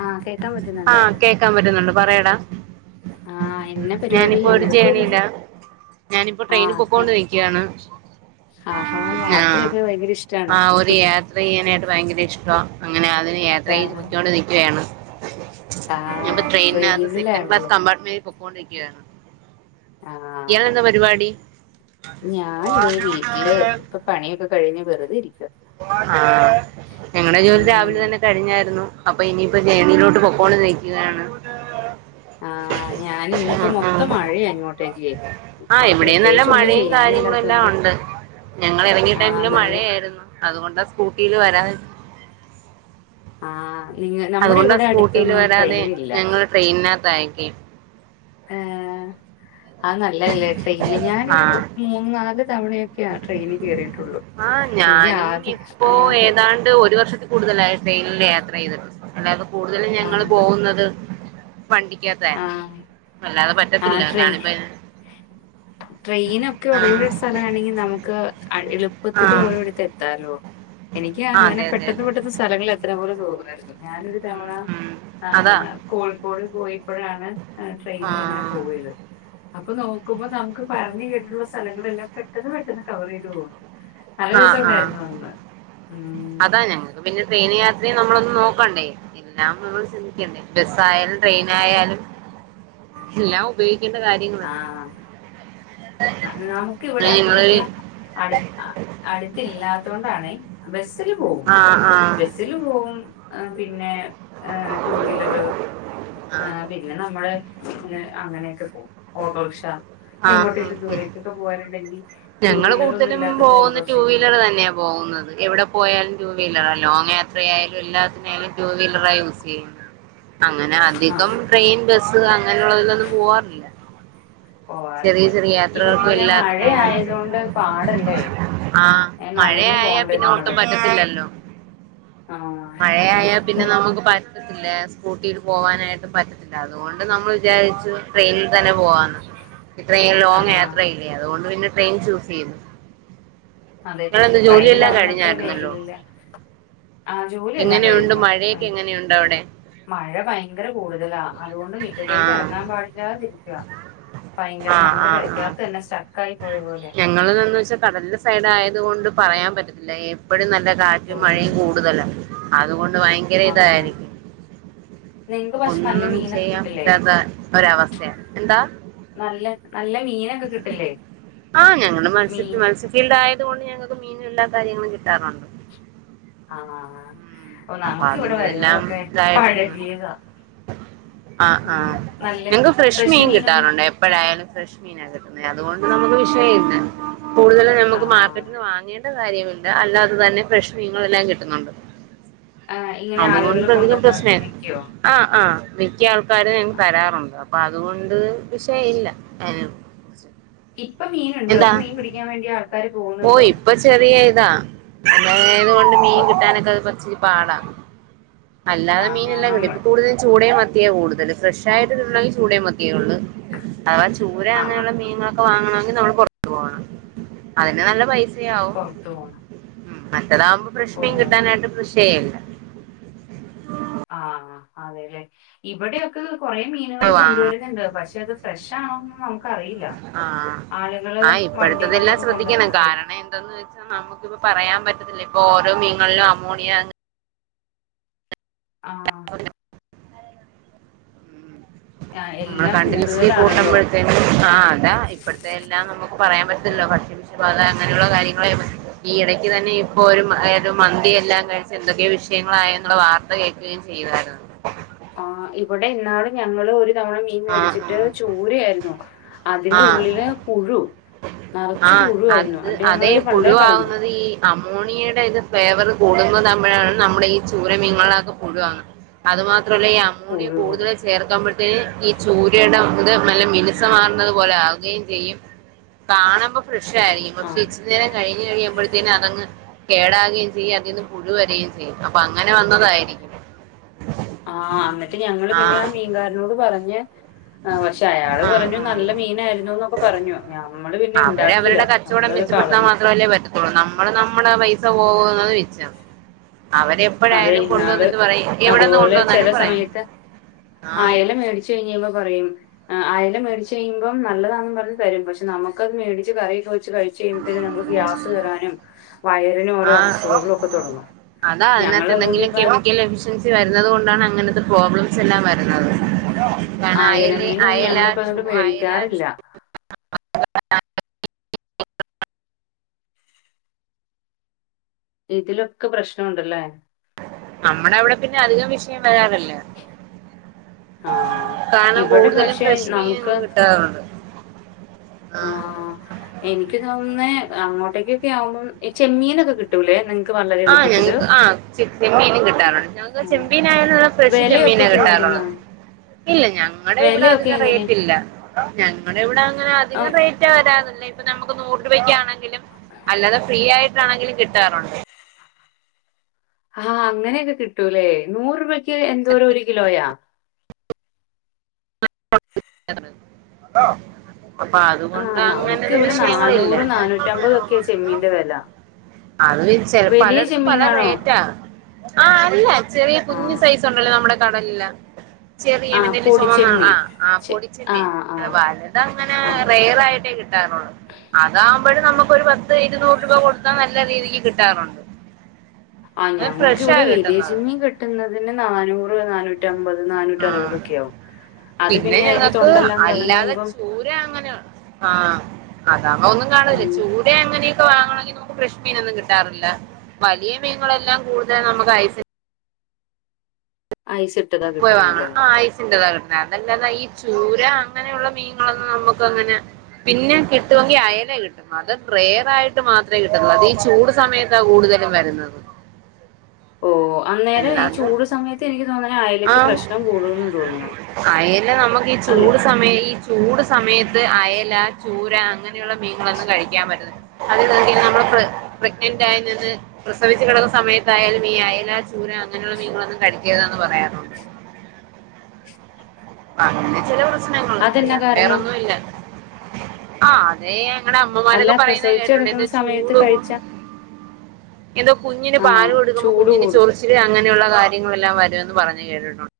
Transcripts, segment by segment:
ആഹ് കേക്കാൻ പറ്റുന്നുണ്ടോ ആഹ് കേക്കാൻ പറ്റുന്നുണ്ട് പറയെടാ ആഹ് എന്ന പരിപാടി എന്നോട് ക്കോരു ഞാനിപ്പോ ട്രെയിനി പോക്കോണ്ട് രിക്ക്യാണ്. ആഹ് അഹ് യാത്രയൊക്കെ ഭയങ്കര ഇഷ്ടാണ് ത്രയ്യാനായിട്ട് ഭയങ്കര ഇഷ്ടാ അങ്ങനെ അതിന് യാത്ര കാ ചെയ്തോണ്ട് നിക്ക്യോയാണ് കാ ഞപ്പൊ ട്രെയിനകത് സെക്കൻഡ് ക്ലാസ് ട്രെയിനിലാണല്ലേ കമ്പാർട്മെന്റി പൊക്കോണ്ടിരിക്കുവാണ് ആഹ് ഇയാളെന്താ പരിപാടി ഞാൻ ദേ വീട്ടില് ഇപ്പൊ പണിയൊക്കെ കഴിഞ്ഞ് വെറുതെ ഇരിക്ക ആഹ് ങ്ങളടെ ജോലി രാവിലെ ഉം തന്നെ കഴിഞ്ഞായിരുന്നു അപ്പൊ ഇനിയിപ്പോ ജേണയിലോട്ട് പൊക്കോണ്ട് നിക്കുകയാണ് ആഹ് ഞാനിന്നിപ്പോ ആഹ് മൊത്തം ആഹ് മഴയെ അങ്ങോട്ടേ. ആഹ് ഇവിടെയും നല്ല മഴയും കാര്യങ്ങളു എല്ലാം ചെയ്യാനില്ലാത്തോണ്ട് ഒണ്ട്. ഞങ്ങൾ എറങ്ങിയ ആഹ് ടൈമില് നല്ല മഴയായിരുന്നു. അതുകൊണ്ടാ സ്കൂട്ടീൽ വരാതി ആഹ് നിങ് നമ്മുടെ ഇവിടെ അടുത്തൊന്നും ട്രെയിന് ഇല്ല ഡ്രെയിനാത്തായിക്കി ഏഹ് ആ നല്ലല്ലെ ചെയ്ല് ഞാനൊരു മൂന്നാല് തവണയൊ ആഹ് എനിക്ക് ഞാനും ആദ്യ ഇപ്പോ ആകെ ഏതാണ്ട് ഒരു വർഷത്തി കൂടുതലായി ട്രെയിനില് യാത്ര ചെയ്ത്ട്ട്ണ്ട്. അല്ലാതെ കൂടുതലും ആ ഞങ്ങള് പോകുന്നത് വണ്ടിക്കാത്തെ ആ അല്ലാതെ ആ പറ്റത്തില്ല ട്രെയി കാര്ണിപ്പെ ട്രെയിനൊക്കെ ഉള്ളൊരു സലാണെങ്കിൽ നമുക്ക് അ ആ എളുപ്പത്തില് ഓരോട്ത്ത് എത്താലോ. എനിക്ക് ആ അങ്ങനെ അതെ അതെ അതെ പെട്ടെന്ന് പെട്ടെന്ന് സ്ഥ സ്ഥലങ്ങളിൽ എത്ര പോലെ തോന്നുവാരുന്നു ഞാനൊരു ഉം തവണ ഉം അതാ ആഹ് കോഴിക്കോട് പോയി. പ്പഴാണ് ആ ട്രെയിനി ഇങ്ങനെ പോവയെത് അപ്പൊ നോക്കുമ്പോ നമുക്ക് പറഞ്ഞ് കേട്ടിട്ട്ള്ള സലങ്ങളെല്ലാം പെട്ടെന്ന് പെട്ടെന്ന് കവറെയ്ത് പോവും നല്ല ആ ആ രസൊണ്ടായിരുന്നു അന്ന് ഉം ഇപൊ പിന്നെ ഡ്രെയിൻയാത്രയും നമ്മളൊന്നു നോക്കണ്ടേ പിന്ന അമ്മളോടി ചിന്തിക്കണ്ടേ ബസ്സായാലും ട്രെയിനായാലും എല്ലാം ഒ ഉപയോഗിക്കണ്ട കാര്യങ്ങള് ആ. [unintelligible] ഇങ്ങളൊര് അട് അട്ത്തില്ലാത്തോണ്ടാണ് ബെസ്സിൽ പോവും ആഹ് ആഹ് ബെസില് പോവും. പിന്നെ എ ടുവീലർ ആ പിന്നെ നമ്മള് അങ്ങനെയക്ക പോവും ഓട്ടോറിക്ഷ ആഹ് എങ്ങോട്ടേലും ആഹ് ദൂരേക്കൊക്കെ പോകാനുണ്ടെങ്കി ഞങ്ങള് കൂടുതലും പോകുന്ന ടുവീലർ തന്നെയാ പോകുന്നത് എവിടെ പോയാലും ടു വീലറ ലോങ്ങ് യാത്രയാലും എല്ലാത്തിനായാലും ടു വീലറാ യൂസ് ചെയ്യുന്നെ അങ്ങനെ ആ അധികം ട്രെയിൻ ബസ് അങ്ങനെയുള്ളതിലൊന്നും പോവാറില്ല ചെറിയ പോവാറില്ല ചെറിയ ഇപ്പൊ യാത്രകൾക്കും പിന്നെ മഴ ആയതോണ്ട് പാടല്ലേ ആ നനഞ്ഞു മഴയായ പോണ്ടേ പിന്നെ ഒട്ടും നമ്മള് പറ്റത്തില്ലല്ലോ ആ അതാണ് മഴയായാൽ പിന്നെ നമുക്ക് പറ്റത്തില്ല സ്കൂട്ടിൽ പോവാനായിട്ട് പറ്റ് അതുകൊണ്ട് നമ്മള് വിചാരിച്ചു ട്രെയിനിൽ തന്നെ പോവാന്ന് ട്രെയിൻ ആ ലോങ്ങ് യാത്രയില്ലേ അതുകൊണ്ട് പിന്നെ ട്രെയിൻ ചൂസ് ചെയ്യും അതെ കഴിഞ്ഞ തവണത്തെ വെയിലില്ല ആ ജോലിയെല്ലാം കഴിഞ്ഞു ആയി നീയുണ്ടോ അവിടെ മഴ ഭയങ്കര കൂടുതലാ അതുകൊണ്ട് മിറ്റത്തേക്ക് ആഹ് എറങ്ങാൻ പാടില്ലാതിരിക്കുവ ഭയങ്കര ആഹ് നമ്മള് പെരക്കാത്തന്നെ സ്റ്റക്കായി പോയ പോലെ ഞങ്ങള്ന്ന് വെച്ചാൽ കടൽന്റെ സൈഡായത് കൊണ്ട് പറയാൻ പറ്റത്തില്ല എപ്പഴും നല്ല ഓ കാറ്റും മഴയും കൂടുതല അതുകൊണ്ട് ഭയങ്കര ഇതാ ആഹ് എനിക്ക് നിങ്ങക്ക് പക്ഷെ നല്ല ഒന്നും മീനൊക്കെ ചെയ്യാൻ കിട്ടില്ലേ പറ്റാത്ത ഒരവസ്ഥയ എന്താ നല്ല നല്ല മീനൊക്ക കിട്ടില്ലേ മീൻ ഫീൽഡ് ആയതോണ്ട് ഞങ്ങൾക്ക് മീനും എല്ലാ കാര്യങ്ങളും കിട്ടാറുണ്ട് ആഹ് ഓ അപ്പൊ നമുക്കിവിടെ അതിന്റെതെല്ലാം വെള്ളമൊക്കെ പഴകിയതാ ആ ഉം ആഹ് നല്ല നിങ്ങക്ക് ഫ്രഷ് മീൻ മീനൊന്നും കിട്ടാറുണ്ടാ എ എപ്പഴായാലും ഫ്രഷ് മീനാ കിട്ടുന്നത് അതുകൊണ്ട് നമുക്ക് വിഷയില്ലാ കൂടുതലും നമുക്ക് മാ ആഹ് വാങ്ങേണ്ട കാര്യമില്ല അല്ലാതെ തന്നെ ഫ്രഷ് മീനുങ്ങളെല്ലാം കിട്ടുന്നുണ്ട് ആ ഇങ്ങനെ ആളുകൾ അതുകൊണ്ട് അധികം കൊണ്ടുവന്ന് പ്രശ്നേ വെക്കോ ആഹ് ആഹ് മിക്ക ആൾക്കാരും ഞങ്ങക്ക് തരാറുണ്ട് അപ്പൊ അതുകൊണ്ട് വിഷയില്ല അ ഇപ്പൊ മീനുണ്ടോ അതും മീൻ പിടിക്കാൻ വേണ്ടിയാർ ഓ ഇപ്പൊ ചെറിയ ഇതാ അങ്ങനെ ആയതു കൊണ്ട് മീൻ കിട്ടാനൊക്കെ കൊറച്ചു പാടാ അല്ലാെതെ മീൻ ആഹ് എല്ലാണ്ട് നമ്മൾ ഇപ്പം കൂടുതലും ചൂടയും മത്ത് മത്തിയ കൂടുതല് ഫ്രഷ് ആയിട്ട് തിന്നണേൽ ചൂടയും മത്തിയേ ഒള്ളൂ അതവാ ചൂര ആഹ് അങ്ങനെയൊള്ള മീൻങള വാങ്ങണോങ്കി നമ്മള് പൊർത്ത് പോണം അയിന് നല്ല പൈസ് പൊർത്ത് പോണം ഉം മറ്റേതാവുമ്പോ ഫ്രഷ് മീൻ ഓ കിട്ടാനായിട്ട് പ്രേശെയ്യണ്ട ആഹ് അതെല്ലെ ഇവിടെ ഒക്കെ കൊറേ മീനുകൾ വാങ്ങണം കൊണ്ടുവരുന്നുണ്ട് പക്ഷെ അത് ഫ്രഷ് ആണൊന്ന് നമു ആഹ് ആഹ് ഇപ്പോഴത്തെത് എല്ലാം വണ്ടികളിലൊക്കെ ശ്രദ്ധിക്കണം കൊണ്ടുവരുന്നത് കാരണം എന്താന്ന് വെച്ച് നമുക്കിപ്പ പറയാൻ പറ്റത്തില്ല ഇപ്പൊ ഓരോ മീൻങ്ങളിലും അമോണിയ ആഹ് ആഹ് നമ്മള് എല്ലാം കണ്ടിന്യൂസ്ലി കൂടുതലാണല്ലോ കൂട്ടുമ്പഴ്ത്തേന് ആഹ് അതാ ഇപ്പഴത്തെ എല്ലാം നമുക്ക് പറയാൻ പറ്റത്തില്ല ഭക്ഷ്യ വിഷ ബാധ അങ്ങനെയുള്ള കാര്യങ്ങളെ പറ്റി ഈ എടക്ക് തന്നെ ഇപ്പൊ ഒര് ഏതൊ മന്തിയെല്ലാം കഴിച്ച് എന്തൊക്കെയൊ വിഷയങ്ങളായെന്നുള്ള വാർ ഇപ്പ കേക്കേം ചെയ്യുവാര്ന്നു ആ ഇവിടെ ഇന്നാള് ഞങ്ങളൊരു ഇത്തവണ മീൻ ആ മേടിച്ചിട്ട് ചൂരായിരുന്നു ആ അതിന്റെ ആ ഉള്ളില് പുഴു ആ നറച്ചു പുഴുവായിരുന്നു അത് അണ്ട് അതെ ഞങ്ങളത് പള്ളേ കളഞ്ഞു പുഴുവാവുന്നത് ഈ അമോണിയയുടെ ഇത് ഫ്ലേവർ കൂടുന്ന താവുംമ്പഴാണ് നമ്മുടെ ഈ ചൂര മീൻങ്ങളൊക്കെ പുഴു ആവുന്നത് അത് മാത്രല്ല ഈ അമോണിയ പുഴു കൂടുതൽ കൂടുന്ന് ചേർക്കംമ്പഴ് ഇത് ഈ ചൂരയുടെ ഇത് നല്ല മിനിസമാർന്നത് പോലാകുകയും ചെയ്യും കാണംമ്പം ഫ്രഷ് ആരിക്കും പക്ഷെ ആഹ് ഇച്ചിരി നേരം കഴിഞ്ഞ് കഴിയുംമ്പഴ്ത്തേനും അതങ്ങ് കേടാകുകയും ചെയ്യും അതീന്ന് പുഴു വരേം ചെയ്യും അപ്പൊ അങ്ങനെ വന്നതായിരിക്കും ആഹ് എന്നിട്ട് ഞങ്ങള് പിന്നെ ആ മീൻകാരനോട് പറഞ്ഞ് ആഹ് പക്ഷെ അയാള് ആ പറഞ്ഞു നല്ല ആ മീനായിരുന്നു എന്നൊക്കെ പറഞ്ഞു ഞമ്മള് പിന്നെ അവര് ഇണ്ടാക്ക അവരുടെ കച്ചവടം മെച്ചപ്പെടുത്താൻ മാ ത്ര അല്ലെ പറ്റ നമ്മള് നമ്മടെ പൈസ പോവോന്ന് നിച്ചം അവരെ അതെ ഇന്നാള് അതുപോലെ കൊണ്ടുവന്നാലും ചെല പറയും സമയത്ത് ആഹ് ആയല മേടിച്ചു [unintelligible] പറയും ആഹ് അയ്ല മേടിച്ച് കഴിയുമ്പം നല്ലതാണെന്ന് പറഞ്ഞു തരും പക്ഷെ നമ്മക്ക് അത് മേടിച്ച് കറി ഒക്കെ വെ ച്ച് കഴിച്ച് കഴിയുമ്പോത്തേക്ക് നമുക്ക് ഗ്യാസ് കേറാനും വയറിനു ഓരോ ആഹ് അസ്വസ്ഥതകള ഒക്കെ തുടങ്ങും അതാ അതിനകത്ത് എന്തെങ്കിലും കെമിക്കൽ എഫിഷ്യൻസി ഉം വരുന്നത് കൊണ്ടാണ് അങ്ങനത്തെ പ്രോബ്ലംസ് എല്ലാം വരുന്നത് കാരണം അയല മീനൊന്നും അയലാ ഞങ്ങളിപ്പ ച്ചു അതുകൊണ്ട് അയലാ ച്ചു മേടിക്കാറില്ല. ഇതിലൊക്കെ പ്രശ്നുണ്ടല്ലേ നമ്മടെ അവിടെ പിന്നെ അധികം വിഷയം വരാറില്ല ആഹ് കാരണം ഇവിടെ കൂടുതലും പക്ഷെ ഫ്രഷ് നമുക്ക് മീനുകള് കിട്ടാറുണ്ട് ആഹ് എനിക്ക് തോന്ന്ന്നേ അങ്ങോട്ടേക്കൊക്കാവുമ്പോം ചെമ്മീനൊക്കെ കിട്ടും ട്ടൂല്ലേ നിൻക്ക് പർഞ്ഞെ ആഹ് ഞങ്ങക്ക് ആഹ് ചെമ്മീനും കിട്ടാറുണ്ട് ഞങ്ങക്ക് ചെമ്പീനായുള്ള ഫ്രഷ് ചെമ്മീന വെലയൊക്കെ കിട്ടാറുള്ളത് കൂടുതലാണ്. ഇല്ല ഞങ്ങളുടെ ഇവിടെ വെലയൊക്കെ അധിക എങ്ങനെയാ? റേറ്റ് ഇല്ല ഞങ്ങളവിടെ അങ്ങനെ അം അധികം റേറ്റ് റ്റ് വരാറില്ല ഇപ്പൊ നമുക്ക് നൂറ് രൂപയ്ക്കാണെങ്കിലും അല്ലാതെ ഫ്രീ ആയിട്ടാണെങ്കിലും കിട്ടാറുണ്ട് ആഹ് അങ്ങനെയൊക്കെ കിട്ടൂല്ലേ നൂറ് രൂപക്ക് എന്തോരോ ഒരു കിലോയാ [unintelligible] അപ്പൊ ആ അതുകൊണ്ട് അങ്ങനത് നമുക്കിവിടെ വിഷയങ്ങളില്ല ഒക്കെയാ ചെമ്മീന്റെ വെല. അത് ചില വലിയ പലേട്ത്തും പല ചെമ്മീനാണോ? റേറ്റാ ആഹ് അല്ല ചെറിയ ആ. കുഞ്ഞ് സൈസ്ണ്ടല്ലോ നമ്മടെ കടൽല്ല് ചെറിയ ആ മന്റെല് ചോന്ന പൊടിച്ചെമ്മീൻ. ആഹ് ചെ പൊടിച്ച ആ, മീൻ ആ, അടെ വലുതങ്ങനെ ആ. റെയറായിട്ടേ കിട്ടാറുള്ളു അതാവമ്പോഴ് നമുക്കൊരു പത്ത് ഇരുന്നൂറ് രൂപ കൊടുത്താ നല്ല രീതിക്ക് കിട്ടാറുണ്ട് ആ അത് ഞങ്ങക്ക് ഫ്രഷാ ഇവിടെ വലിയ കിട്ടുന്നത് ചിമ്മീൻ കിട്ടുന്നതിന് നാനൂറ് നാനൂറ്റ നൂറ്റമ്പത് ആ നാനൂറ്ററുപതൊക്കെ ആവും പിന്നെ ഞങ്ങക്ക് അല്ലാതെ കഴിയുമ്പം ചൂര അങ്ങനെ ആഹ് അതാവുമ്പോ ഒന്നും കാണില്ല ചൂട അങ്ങനെയൊക്കെ വാങ്ങണെങ്കിൽ ഫ്രഷ് മീനൊന്നും കിട്ടാറില്ല. വലിയ മീൻകളെല്ലാം കൂടുത നമക്ക് ഐസ് ഐസ് ഇട്ട് പോയി വാങ്ങണം ആഹ് ഐസിൻന്റെറെതാ കിട്ടും അതല്ലാത ഈ ചൂര അങ്ങനെയുള്ള മീനങ്ങളൊന്നും നമ്മുക്കങ്ങനെ പിന്നെ കിട്ടൊങ്കിൽ അയല കിട്ടും അത് റെയറായിട്ട് മാത്രമേ കിട്ടുള്ളൂ അത് ഈ ചൂട് സമയത്ത് കൂടുതലും വരുന്നത് ഓഹ് അന്നേരം ഈ അല്ലാതെ ചൂട് സമയത്ത് എനിക്ക് തോന്നണ ആ ആയലക്ക് പ്രശ്നം കൂടുന്ന് തോന്നുന്നു അയല നമുക്ക് ഈ അല്ലെ ചൂട് സമയ ഈ ചൂട് സമയത്ത് അയല, ചൂര അങ്ങനെയുള്ള മീൻകളൊന്നും കഴിക്കാൻ പറ്റുന്നില്ല അത് കണ്ട് നമ്മള് പ്ര പ്രഗ്നന്റ് ആയി നിന്ന് പ്രസവിച്ച കിടുന്ന സമയത്തായാലും ഈ അയല ചൂര അങ്ങനെയുള്ള മീൻ കളൊന്നും കഴിക്കരുതന്ന് പറയാറ് പ്പങ്ങനെ ചെല പ്രശ്നങ്ങള് അതെന്നാ അല്ലാതെ കാരണം? വേറൊന്നും ഇല്ല ആഹ് അതെ ഞങ്ങടെ അല്ല അമ്മമാരൊക്കെ പറയുന്ന പ്രസവിച്ചു കേട്ട്ട്ടുണ്ട് കിടക്കുന്ന എന്താ സമയത്ത് ചൂട് കഴിച്ചാ എന്തോ കുഞ്ഞിന് പാല് ആഹ് കൊടുക്കുമ്പോ ചൂട് കുഞ്ഞിന് കൂടും. ചോറിച്ചി ച്ചില് അങ്ങനെള്ള കാര്യങ്ങളെല്ലാം വരുമെന്ന് പറഞ്ഞ് കേട്ടിട്ടുണ്ട്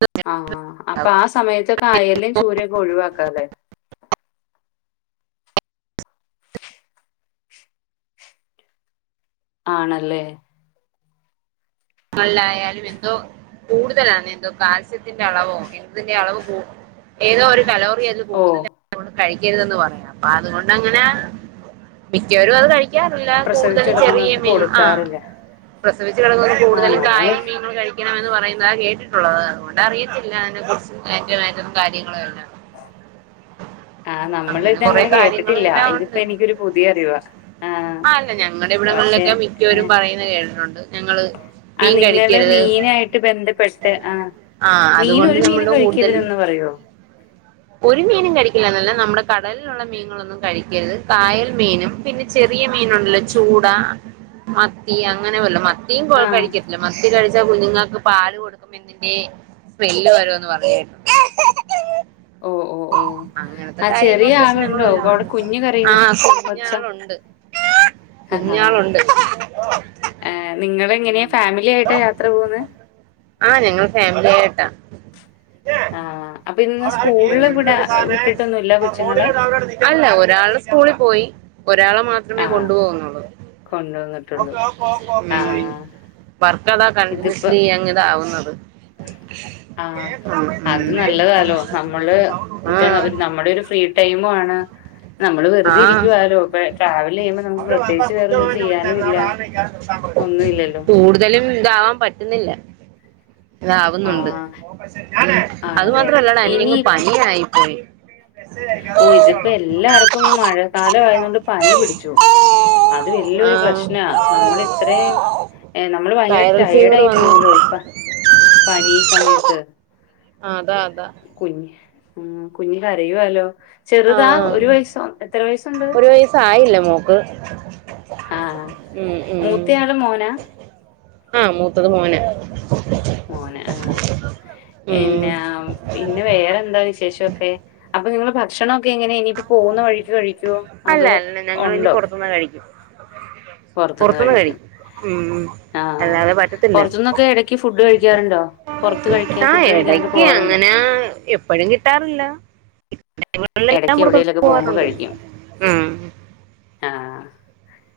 [unintelligible] ആഹ് അപ്പൊ ആ സമയത്തൊക്കെ ആയലേം ചൂരൊക്കെ ഒഴിവാക്കാ ല്ലേ ആണല്ലേ ല്ലായാലും എന്തോ കൂടുതലാണ് എന്തോ കാൽസ്യത്തിന്റെ അളവോ എന്തിന്റെ അളവ് കൂടു- ഏതോ ഒരു കലോറിയതിൽ ഓഹ് കൂടുതല കഴിക്കരുതെന്ന് പറയാം അപ്പൊതു കൊണ്ടങ്ങനെ മിക്കവരും അത് കഴി ക്കാറില്ല പ്രസവിച്ചു കൂടുതലും ചെറിയ കിടക്കുന്നവർക്ക് മീൻ ആഹ് കൊടുക്കാറില്ല. പ്രസവിച്ചു കിടക്കുന്നത് ആഹ് കൂടുതലും നമ്മള് കായേം മീനും കഴിക്കും ണമെന്ന് പറയുന്നതാ കേട്ടിട്ടുള്ളത്. അതുകൊണ്ട് അറിയത്തില്ല അതിനെ കുറിച്ചും അയ്ൻ്റെ മേറ്റത്തെ കാര്യങ്ങളും എല്ലാം [inaudible] ആഹ് നമ്മൾ ഇത് കൊറേ അങ്ങനെ കാര്യങ്ങളും കേട്ടിട്ടില്ല എല്ലാം ഇതിപ്പോ ഉണ്ട് എനിക്കൊരു പുതിയ അറിവ ആഹ് ആ അല്ല ഞങ്ങളുടെ പക്ഷെ ഇവിടങ്ങളിലൊക്കെ മിക്കവരും ഏഹ് പറയുന്ന കേട്ടിട്ടുണ്ട് ഞങ്ങള് ആഹ് മീൻ നിങ്ങള് കഴിക്കരുത് മീനായിട്ട് ബന്ധപ്പെട്ട് ആഹ് ആ മീൻ അതുകൊണ്ട് ഒരു മീനും നമ്മള് കൂടുതലും കഴിക്കർതന് പറയോ ഒരു മീനും കഴിക്കില്ലന്നല്ല നമ്മുടെ കടൽലുള്ള മീനുകളൊന്നും കഴിക്കരുത് കായൽ മീനും പിന്നെ ചെറിയ മീനുണ്ടല്ലോ ചൂട, മത്തി അങ്ങനെ വല്ലോം മത്തിയും പോലെ ആഹ് കഴിക്ക ല്ല മത്തി കഴിച്ച കുഞ്ഞുങ്ങൾക്ക് പാല് കൊടുക്കുമ്പൊ ന്തിന്റെ സ്മെല്ല് വരോന്ന് പറഞ്ഞിരുന്നു. ഓ ഓ ഓ ആഹ് ചെറിയ ആളുണ്ടോ അവിടെ കുഞ് ആഹ് കുഞ്ഞാളുണ്ട് കുഞ്ഞാളുണ്ട് ഏഹ് നിങ്ങളെങ്ങനെയാ ഫാമിലിയിട്ടാ യാത്ര പോകുന്നേ? ആഹ് ഞങ്ങള് ഫാമിലിയായിട്ടാ ആ അപ്പൊ ഇന്ന് സ്കൂളില് വിടാ വിട്ടിട്ടൊന്നുല്ല കൊച്ചുങ്ങളെ? [unintelligible] അല്ല ഒരാള് സ്കൂളിൽ പോയി ഒരാളെ മാ ആ ത്രമേ കൊണ്ടു പോകുന്നൊള്ളൂ ഉം കൊണ്ടുവന്നിട്ടുള്ളൂ. ആ വർക്കതാ ഇതിപ്പോ കണ്ടിന്യൂസ്ലി അങ്ങത ആവുന്നത് ആഹ് അത് നല്ലതാല്ലോ നമ്മളില് ഇപ്പൊ നമ്മുടെ ഒരു ഫ്രീ ടൈമു ആണ് നമ്മള് ആ. വെറുത ഇരിക്കുവാലോ പ്പൊ ട്രാവൽ ചെയ്യുമ്പോ നമുക്ക് അവരെ ആ പ്രത്യേകിച്ച് വേറൊന്നും കുഞ്ഞമ്മനെ വിളിച്ചായിരുന്നു ചെയ്യാനുംല്ല. [unintelligible] ഒന്നുമില്ലല്ലോ ന്താലും ഇതാവാൻ പറ്റുന്നില്ല ആ ഇതാവുന്നുണ്ട്. അത് ആണല്ലേ. മാത്രല്ലടാ ഇനി എനിക്കങ്ങ് ഇപ്പ- പനിയായി പോയി ഓ തിപ്പോ എല്ലാർക്കും ഈ മഴ കാലം ആയതൊണ്ട് പനി പിടിച്ചു അത് ആ വലിയൊരു പ്രശ്ന നമ്മൾ ഇത്രയും ഏഹ് നമ്മള് ഭയങ്കര വൈറൽ ടയേർഡ് ഫീവർ ആയി വന്നു പോവോലോ ഇപ്പ പനി സമയത്ത് ആഹ് അതാ അതാ കുഞ്ഞ് ഉം കുഞ്ഞ് കരയുവാല്ലോ ആ ചെറുതാ ഒരു വയസോ എത്ര വയസുണ്ട്? ഒരു വയസ്സായില്ല മോക്ക് ആഹ് ഉം മൂത്തയാള് മോനാ ആഹ് മൂത്തത് മോനാ മോന ആഹ് ഉം പിന്നാ പിന്നെ വേറെന്താ വിശേഷവൊക്കെ അപ്പൊ നിങ്ങളെ ഭക്ഷണൊക്കെ എങ്ങനെയാ ഇനിയിപ്പോ പോവുന്ന വഴിക്ക് കഴിക്കോ അതോ ഉണ്ടോ? മ്പൊ കഴിക്കും [inaudible] പുറത്തുന്ന് കഴി ശരി ഉം ആഹ് അല്ലാതെ പറ്റത്തില്ല പുറത്തുന്നൊക്കെ ഇടക്ക് ഫുഡ് കഴിക്കാറുണ്ടോ പുറത്ത് കഴിക്കാൻ ആ ഫുഡ് കഴിക്കാനൊക്കെ ഇടയ്ക്ക് പോവാറുണ്ടോ അങ്ങനെ എപ്പോഴും കിട്ടാറില്ല ഞൻ എടക്ക് കൂടെ കൂ എവിടേലൊക്കെ പോകുമ്പോ പോവാറുണ്ട് കഴിക്കും ഉം ആഹ്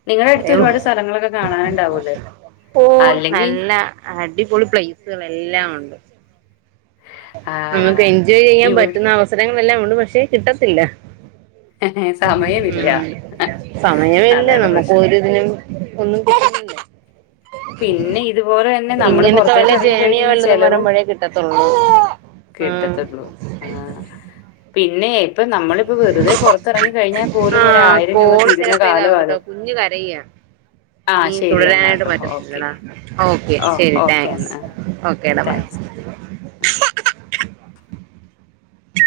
നിങ്ങടെ എടുത്ത് അത്രേള്ളൂ ഒരുപാട് സ്ഥലങ്ങളൊക്കെ കാണാനുണ്ടാവൂല്ലേ? പ്പോയ് അല്ലെങ്കി നല്ല അടിപൊളി പ്ലേസുകൾ എല്ലാം ഉണ്ട് നമുക്ക് ആഹ് എൻജോയ് ചെയ്യാൻ ഇവി പറ്റുന്ന അവസരങ്ങളെല്ലാം ഉണ്ട് പക്ഷെ കിട്ടത്തില്ല സമയമില്ല ഉം സമയോംയില്ല അതാണ് നമുക്ക് പ്രശ്നം. ഒരിതിനും ഒന്നും കിട്ടേ- പിന്നെ ഇ- ഇങ്ങനത്തെ വല്ല ജേർണിയും വല്ലതും ചെലവും വരമ്പഴേ കിട്ടതത്തോള്ളൂ ആഹ് കിട്ടത്തുള്ളൂ. ആഹ് പിന്നെ ഇപ്പൊ നമ്മളിപ്പോ വെറുതെ പൊറത്തിറങ്ങി കഴിഞ്ഞാൽ ആ പോലും ഒരായിരം രൂപ കോള് തീരുന്ന ചിലപ്പോ ഇതാവും കാലമാല്ലോ കേട്ടോ കുഞ്ഞ് കരയ ഇനി തുടരാനായിട്ട് എന്നാട്ടോ പറ്റത്തില്ല ഓക്കെ. എന്നാ ഓക്കെ ഓഹ് ശരി ഓക്കെ താങ്ക്സ് ഓക്കെടാ മോനെ ആ